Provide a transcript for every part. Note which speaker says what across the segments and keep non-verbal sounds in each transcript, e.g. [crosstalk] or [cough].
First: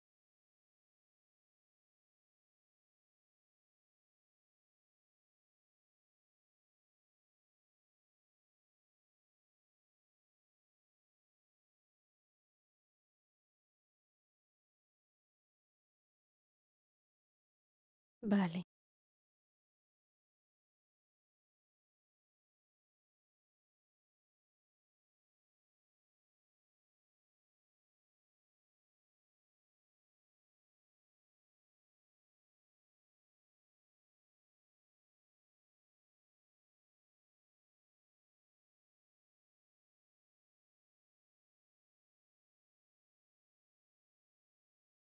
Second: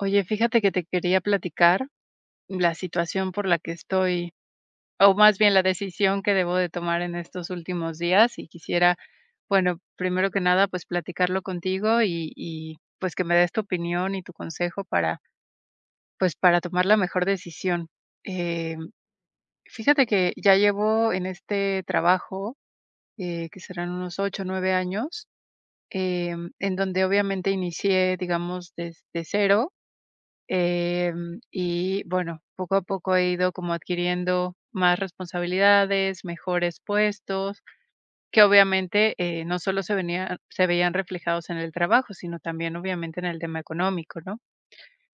Speaker 1: Oye, fíjate que te quería platicar la situación por la que estoy, o más bien la decisión que debo de tomar en estos últimos días y quisiera, bueno, primero que nada, pues platicarlo contigo y pues que me des tu opinión y tu consejo para, pues para tomar la mejor decisión.
Speaker 2: Vale.
Speaker 1: Eh, Fíjate que ya llevo en este trabajo, que serán unos ocho o nueve años, en donde obviamente inicié, digamos, desde cero. Y bueno, poco a poco he ido como adquiriendo más responsabilidades, mejores puestos, que obviamente no solo se veían reflejados en el trabajo, sino también obviamente en el tema económico, ¿no?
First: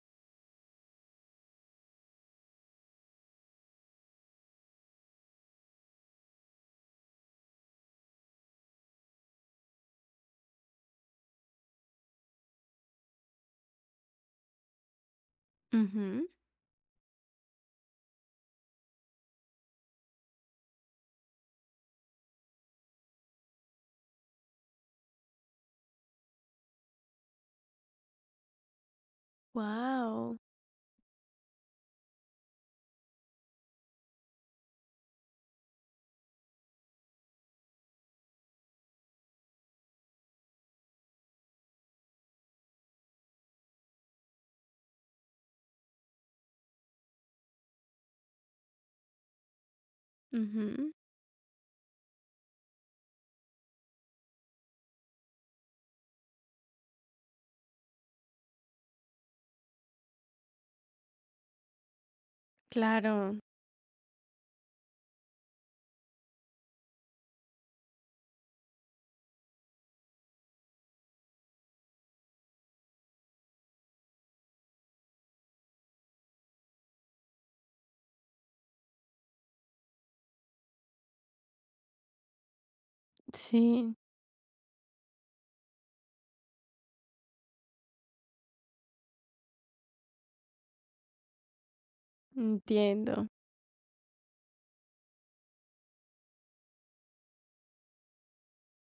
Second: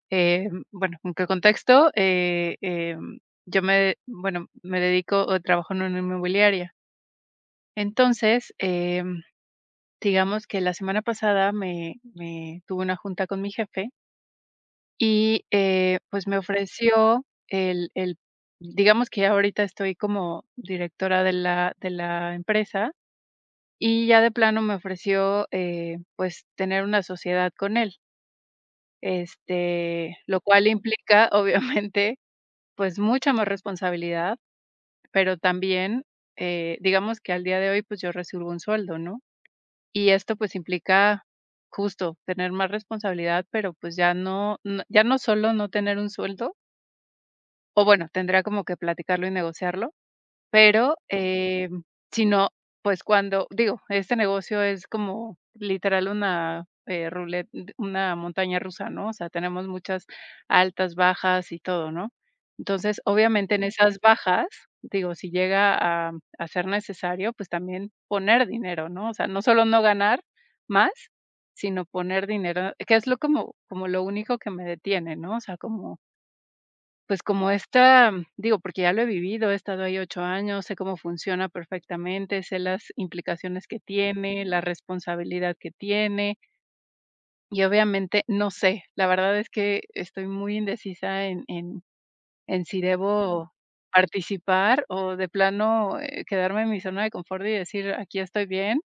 Speaker 1: Bueno, ¿en qué contexto? Yo me, bueno, me dedico o trabajo en una inmobiliaria. Entonces, digamos que la semana pasada me tuve una junta con mi jefe. Y, pues,
Speaker 2: Ujú.
Speaker 1: me ofreció el digamos que ya ahorita estoy como directora de la empresa, y ya de plano me ofreció, pues, tener una sociedad con él, este,
Speaker 2: Wow.
Speaker 1: lo cual implica, [laughs] obviamente, pues, mucha más responsabilidad, pero también, digamos que al día de hoy, pues, yo recibo un sueldo, ¿no? Y esto, pues, implica justo tener más responsabilidad, pero, pues, ya no solo no tener un sueldo. O bueno, tendría como que platicarlo y negociarlo,
Speaker 2: Ujú.
Speaker 1: pero, si no, pues cuando digo, este negocio es como literal una, rulet una montaña rusa, ¿no? O sea, tenemos muchas altas, bajas y todo, ¿no? Entonces,
Speaker 2: Claro,
Speaker 1: obviamente en esas bajas, digo, si llega a ser necesario, pues también poner dinero, ¿no? O sea, no solo no ganar más, sino poner dinero, que es lo como lo único que me detiene, ¿no? O sea, como pues como esta, digo, porque ya lo he vivido, he estado ahí 8 años, sé cómo funciona perfectamente, sé las implicaciones que
Speaker 2: sí,
Speaker 1: tiene, la responsabilidad que tiene y obviamente no sé. La verdad es que estoy muy indecisa en si
Speaker 2: entiendo.
Speaker 1: debo participar o de plano, quedarme en mi zona de confort y decir: "Aquí estoy bien,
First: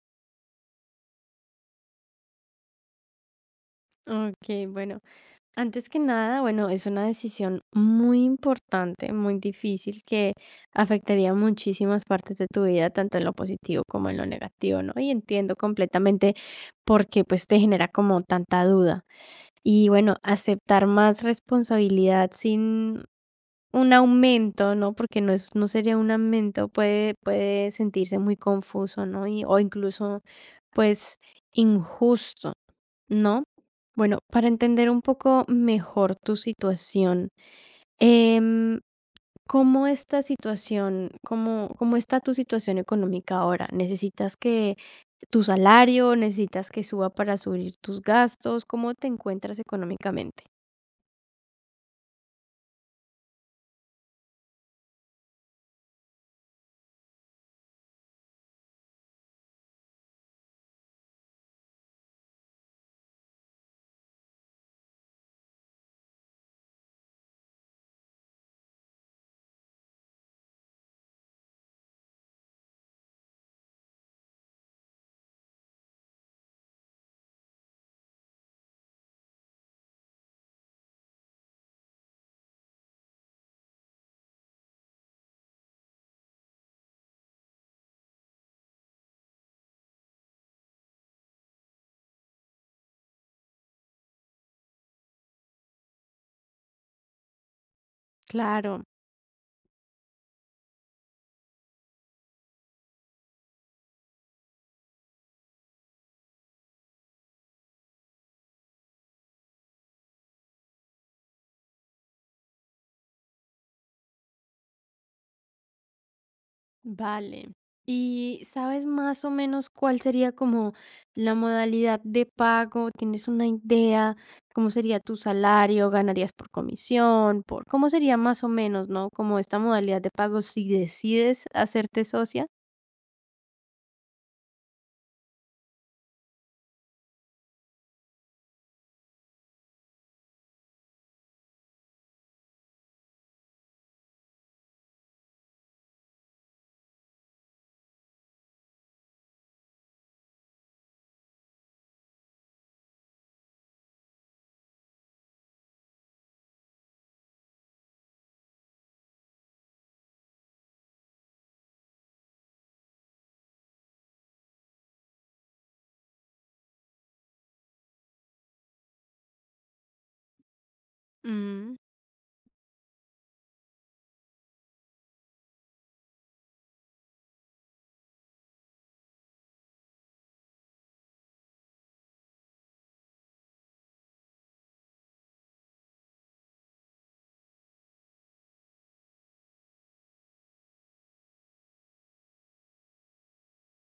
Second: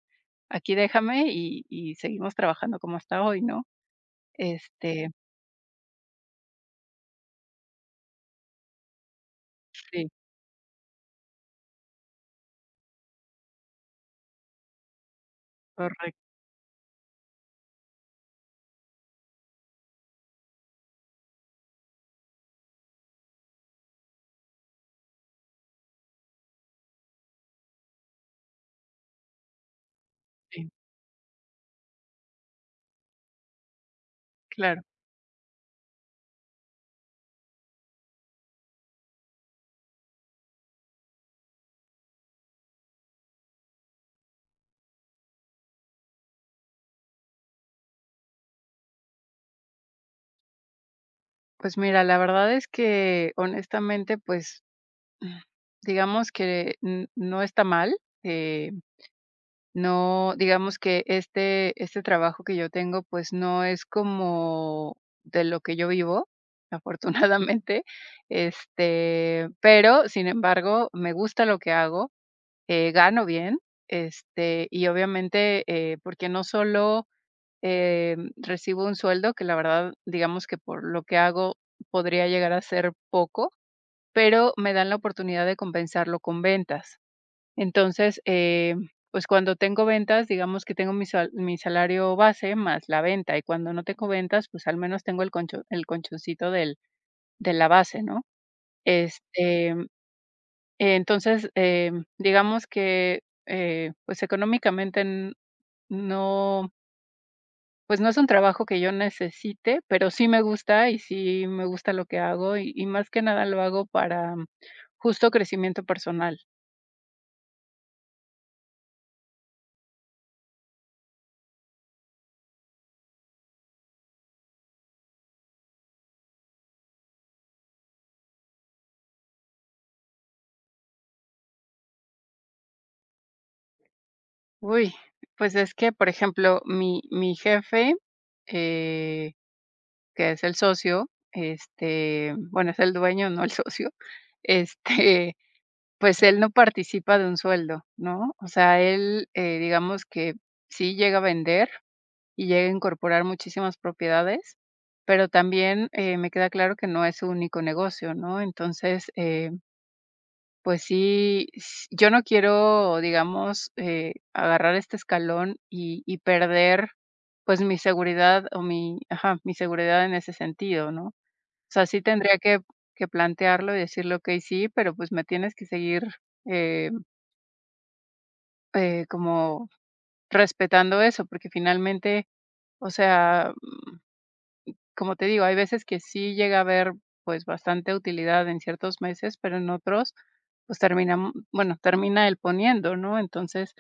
Speaker 1: aquí déjame y seguimos trabajando como hasta hoy", ¿no?
Speaker 2: Ok, bueno,
Speaker 1: Este,
Speaker 2: antes que nada, bueno, es una decisión muy importante, muy difícil,
Speaker 1: sí,
Speaker 2: que afectaría muchísimas partes de tu vida, tanto en lo positivo como en lo negativo, ¿no? Y entiendo
Speaker 1: correcto,
Speaker 2: completamente porque pues te genera como tanta duda. Y bueno, aceptar más responsabilidad sin un aumento, ¿no? Porque no sería un aumento, puede sentirse muy confuso, ¿no? Y o incluso,
Speaker 1: sí,
Speaker 2: pues, injusto, ¿no? Bueno, para
Speaker 1: claro.
Speaker 2: entender un poco mejor tu situación, em, ¿cómo cómo está tu situación económica ahora? ¿Necesitas que tu salario, necesitas que suba para subir tus gastos? ¿Cómo te encuentras económicamente?
Speaker 1: Pues mira, la verdad es que honestamente, pues, mm, digamos que n no está mal, eh, no digamos que este trabajo que yo tengo, pues, no es como de lo que yo vivo, [laughs] afortunadamente, este, pero, sin embargo, me gusta lo que hago, gano bien, este, y obviamente, porque no solo recibo un sueldo que la verdad, digamos que por lo que hago podría llegar a ser poco, pero me dan la oportunidad de compensarlo con ventas. Entonces, pues cuando tengo ventas, digamos que tengo mi, mi salario base más la venta, y cuando no tengo ventas, pues al menos tengo el, el conchoncito del, de la base, ¿no?
Speaker 2: Claro.
Speaker 1: Este, entonces, digamos que pues económicamente no. Pues no es un trabajo que yo necesite, pero sí me gusta y sí me gusta lo que hago y más que nada lo hago para justo crecimiento personal.
Speaker 2: Vale. ¿Y sabes más o menos cuál sería como la modalidad de pago? ¿Tienes una idea? ¿Cómo sería tu salario? ¿Ganarías por comisión? ¿Por cómo sería más o menos, ¿no? Como esta modalidad de pago si decides hacerte socia.
Speaker 1: Uy, pues es que, por ejemplo, mi jefe, eh, que es el socio, este, bueno, es el dueño, no el [laughs] socio, este, pues él no participa de un sueldo, ¿no? O sea, él, digamos que sí llega a vender, y llega a incorporar muchísimas propiedades, pero también me queda claro que no es su único negocio, ¿no? Entonces, pues sí, yo no quiero, digamos, agarrar este escalón y perder pues mi seguridad o mi, ajá, mi seguridad en ese sentido, ¿no? O
Speaker 2: Mm,
Speaker 1: sea, sí tendría que plantearlo y decirle, ok, sí, pero pues me tienes que seguir eh, como respetando eso, porque finalmente, o sea, como te digo, hay veces que sí llega a haber, pues, bastante utilidad en ciertos meses, pero en otros, pues, terminam bueno, termina el poniendo, ¿no? Entonces,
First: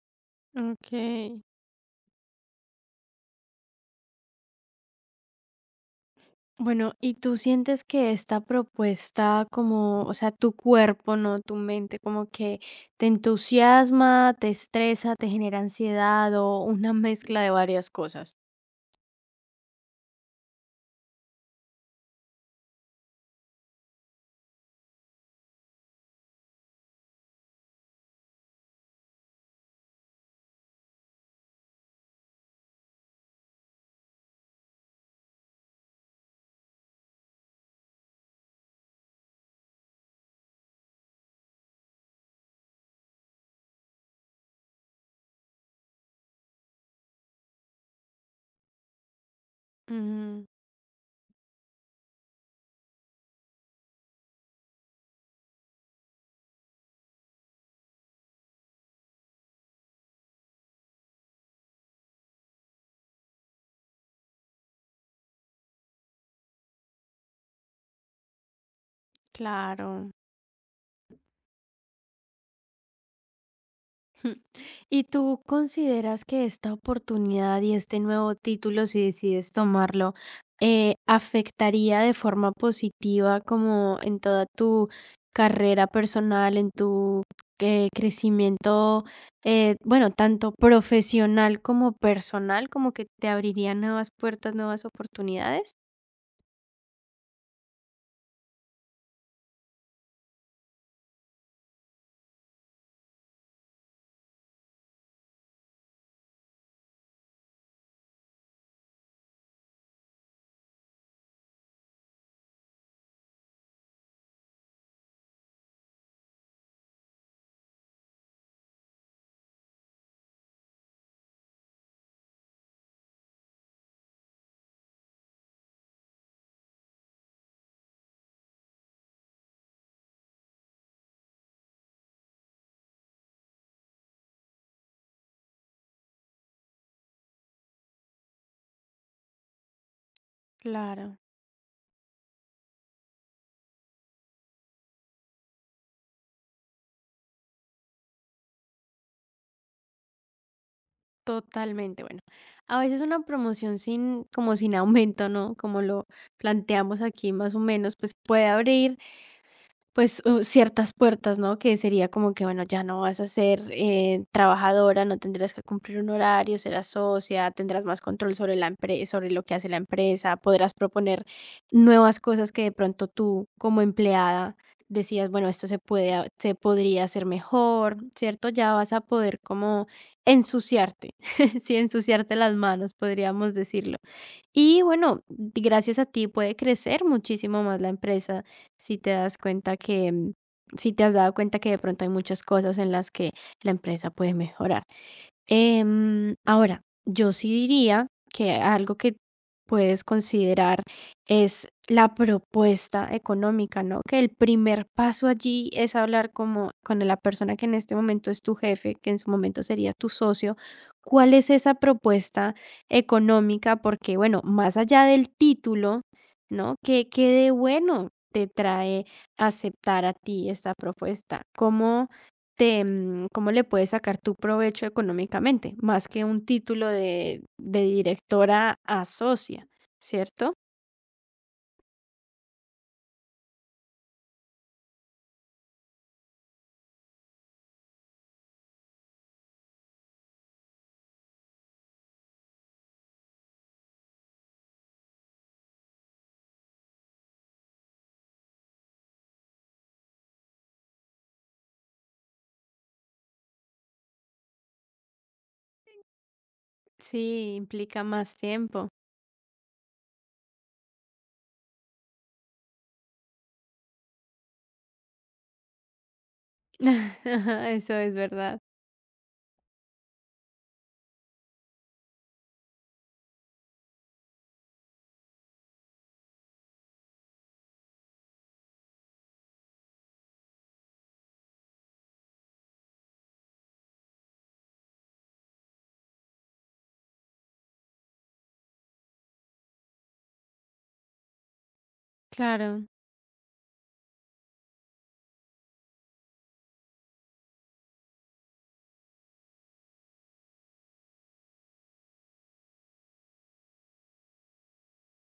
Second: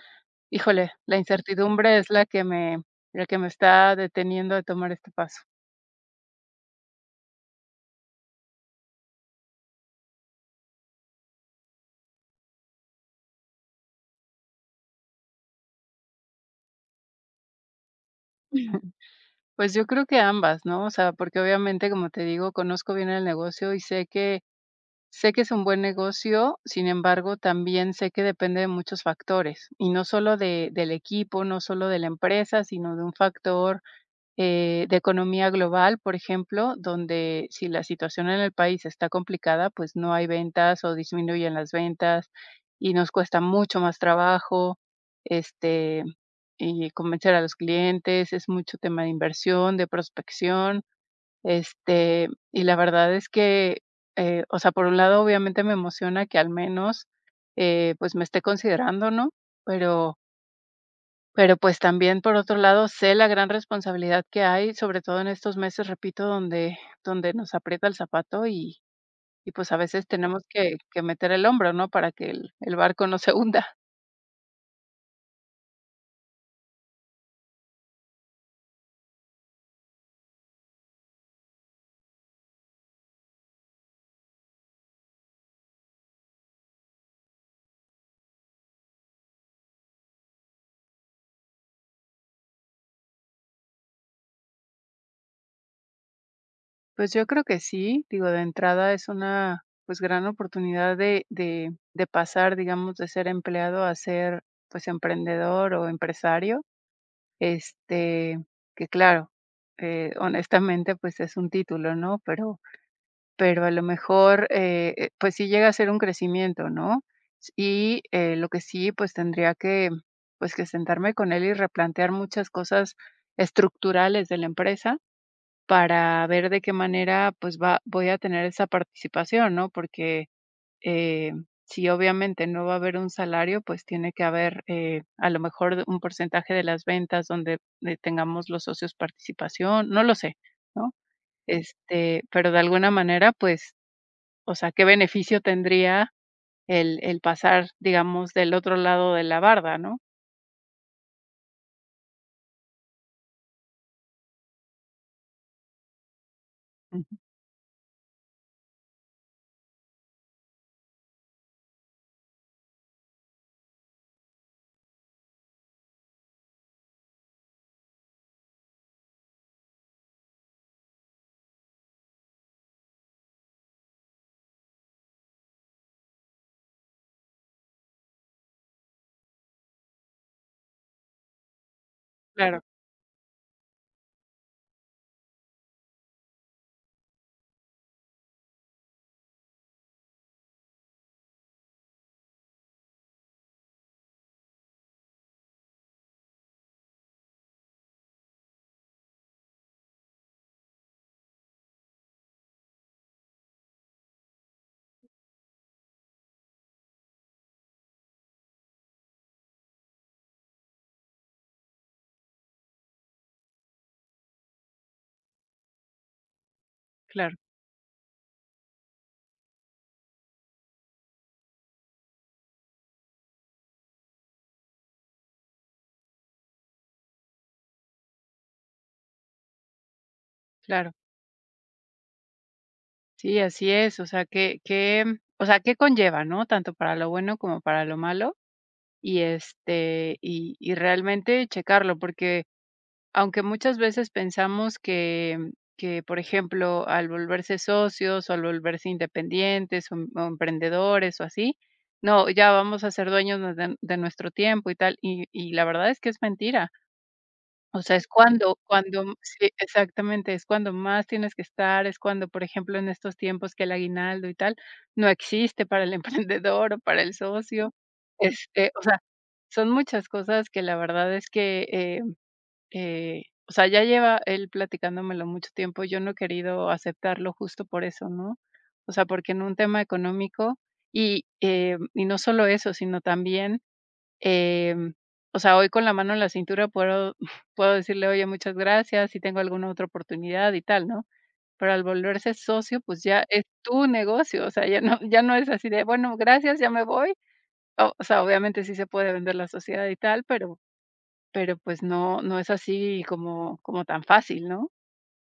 Speaker 2: ok.
Speaker 1: híjole, la incertidumbre es la que me, la que me está deteniendo de tomar este paso.
Speaker 2: Bueno, ¿y tú sientes que esta propuesta, como, o sea, tu cuerpo, no tu mente, como que te entusiasma, te estresa, te genera ansiedad o una [laughs] mezcla de varias cosas?
Speaker 1: Pues, yo creo que ambas, ¿no? O sea, porque obviamente, como te digo, conozco bien el negocio y sé que es un buen negocio, sin embargo, también sé que depende de muchos factores, y no solo de del equipo, no solo de la empresa, sino de un factor de economía global, por ejemplo, donde si la situación en el país está complicada, pues no hay ventas o disminuyen las ventas y nos cuesta mucho más trabajo, este, y convencer a los clientes, es mucho tema de inversión, de
Speaker 2: Ujú,
Speaker 1: prospección, este, y la verdad es que, o sea, por un lado, obviamente me emociona que al menos, pues me esté considerando, ¿no? Pero pero, pues, también, por otro lado, sé la gran responsabilidad que hay, sobre todo en estos meses, repito, donde nos aprieta el zapato y, pues, a veces
Speaker 2: claro.
Speaker 1: tenemos que meter el hombro, ¿no?, para que el barco no se hunda.
Speaker 2: [laughs] ¿Y tú consideras que esta oportunidad y este nuevo título, si decides tomarlo, afectaría de forma positiva como en toda tu carrera personal, en tu crecimiento, bueno, tanto profesional como personal, como que te abriría nuevas puertas, nuevas oportunidades?
Speaker 1: Pues, yo creo que sí, digo, de entrada es una, pues, gran oportunidad de pasar, digamos, de ser empleado a ser, pues, emprendedor o empresario, este, que claro, honestamente, pues, es un título, ¿no?, pero a lo mejor, pues sí llega a ser un crecimiento, ¿no? S y, lo que sí, pues tendría pues, que sentarme con él y replantear muchas cosas estructurales de la empresa para ver de qué manera, pues, va voy a tener esa participación, ¿no? Porque, eh, si obviamente no va a haber un salario, pues tiene que haber, a lo mejor un porcentaje de las ventas donde, tengamos los socios participación, no lo sé, ¿no?
Speaker 2: Claro.
Speaker 1: Este, pero de alguna manera, pues, o sea, ¿qué beneficio tendría el pasar, digamos, del otro lado de la barda, ¿no?
Speaker 2: Totalmente, bueno, a veces una promoción sin, como, sin aumento, ¿no? Como lo planteamos
Speaker 1: Ujú.
Speaker 2: aquí más o menos, pues puede abrir, pues, ciertas puertas, ¿no? Que sería como que, bueno, ya no vas a ser, trabajadora, no tendrás que cumplir un horario, serás socia, tendrás más control sobre la empresa, sobre lo que hace la empresa, podrás proponer nuevas cosas que de pronto tú, como empleada, decías, bueno, esto se puede ha se podría hacer mejor, ¿cierto? Ya vas a poder como ensuciarte, [laughs] sí, ensuciarte las
Speaker 1: Claro,
Speaker 2: manos, podríamos decirlo. Y bueno, gracias a ti puede crecer muchísimo más la empresa si te das cuenta que, si te has dado cuenta que de pronto hay muchas cosas en las que la empresa puede mejorar. Ahora, yo sí diría que algo que puedes considerar es la propuesta económica, ¿no? Que el primer paso allí es hablar como con la persona que en este momento es tu jefe, que en su momento sería tu socio. ¿Cuál es esa propuesta económica? Porque, bueno, más allá del título, ¿no? ¿Qué, qué
Speaker 1: claro,
Speaker 2: de bueno te trae aceptar a ti esta propuesta? ¿Cómo, cómo le puedes sacar tu provecho económicamente, más que un título de directora a socia, ¿cierto?
Speaker 1: claro. Sí, así es, o sea, o sea, ¿qué conlleva, no? Tanto para lo bueno como para lo malo, y, este, y realmente checarlo, porque aunque muchas veces pensamos que, por ejemplo, al volverse socios, o al volverse independientes, o emprendedores, o así, no, ya vamos a ser dueños de nuestro tiempo y tal, y la verdad es que es mentira.
Speaker 2: Sí,
Speaker 1: O sea,
Speaker 2: implica
Speaker 1: es
Speaker 2: más
Speaker 1: cuando
Speaker 2: tiempo.
Speaker 1: cuando sí, exactamente, es cuando más tienes que estar, es cuando, por ejemplo, en estos tiempos que el aguinaldo y tal, no existe para el [laughs] emprendedor o para el
Speaker 2: [laughs]
Speaker 1: socio.
Speaker 2: Eso es verdad.
Speaker 1: Este, o sea, son muchas cosas que la verdad es que, o sea, ya lleva él platicándomelo mucho tiempo, yo no he querido aceptarlo justo por eso, ¿no? O sea, porque en un tema económico y no solo eso, sino también, em, o sea, hoy con la mano en la cintura puedo, [laughs] puedo decirle, oye, muchas gracias, si tengo alguna otra oportunidad y tal, ¿no? Pero al volverse socio,
Speaker 2: Claro.
Speaker 1: pues ya es tu negocio, o sea, ya no, ya no es así de, bueno, gracias, ya me voy. O sea, obviamente sí se puede vender la sociedad y tal, pero, pues, no es así como como tan fácil, ¿no?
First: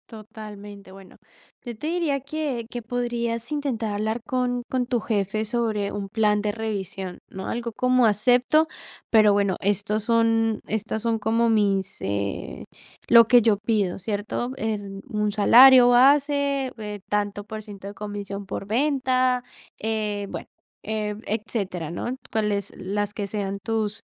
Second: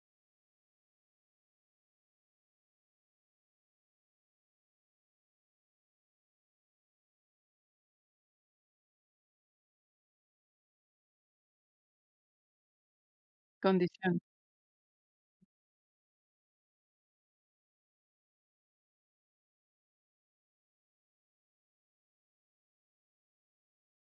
Speaker 2: Totalmente. Bueno, yo te diría que podrías intentar hablar con tu jefe sobre un plan de revisión, ¿no? Algo como: "Acepto, pero bueno, estas son como mis, lo que yo pido",
Speaker 1: Condición.
Speaker 2: ¿cierto? En un salario base, tanto por ciento de comisión por venta, eh, bueno, etcétera, ¿no? Cuáles, las que sean tus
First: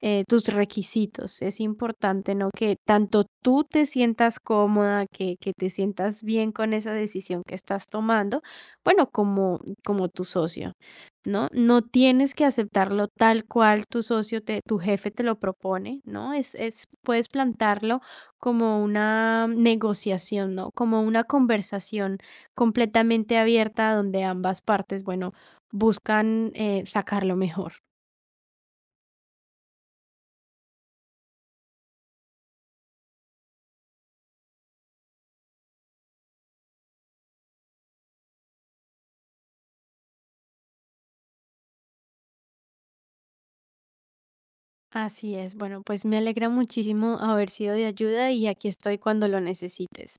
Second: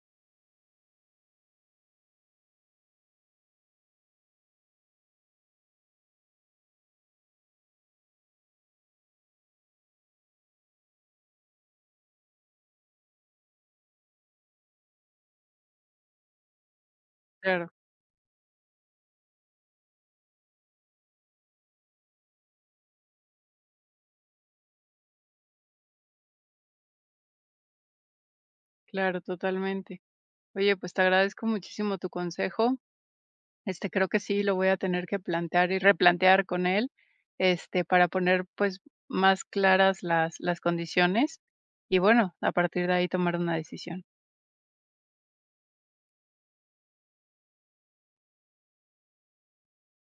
Speaker 2: tus requisitos. Es importante, ¿no? Que tanto tú te sientas cómoda, que te sientas bien con esa decisión que estás tomando, bueno, como, como tu socio, ¿no? No tienes que aceptarlo tal cual tu socio, te, tu jefe te lo propone, ¿no? Es, puedes
Speaker 1: Claro,
Speaker 2: plantarlo como una negociación, ¿no? Como una conversación completamente abierta donde ambas partes, bueno, buscan sacar lo mejor.
Speaker 1: claro, totalmente. Oye, pues, te agradezco muchísimo tu consejo. Este, creo que sí lo voy a tener que plantear y replantear con él, este, para poner, pues, más claras las condiciones y, bueno, a partir de ahí tomar una decisión.
Speaker 2: Así es. Bueno, pues me alegra muchísimo haber sido de ayuda y aquí estoy cuando lo necesites.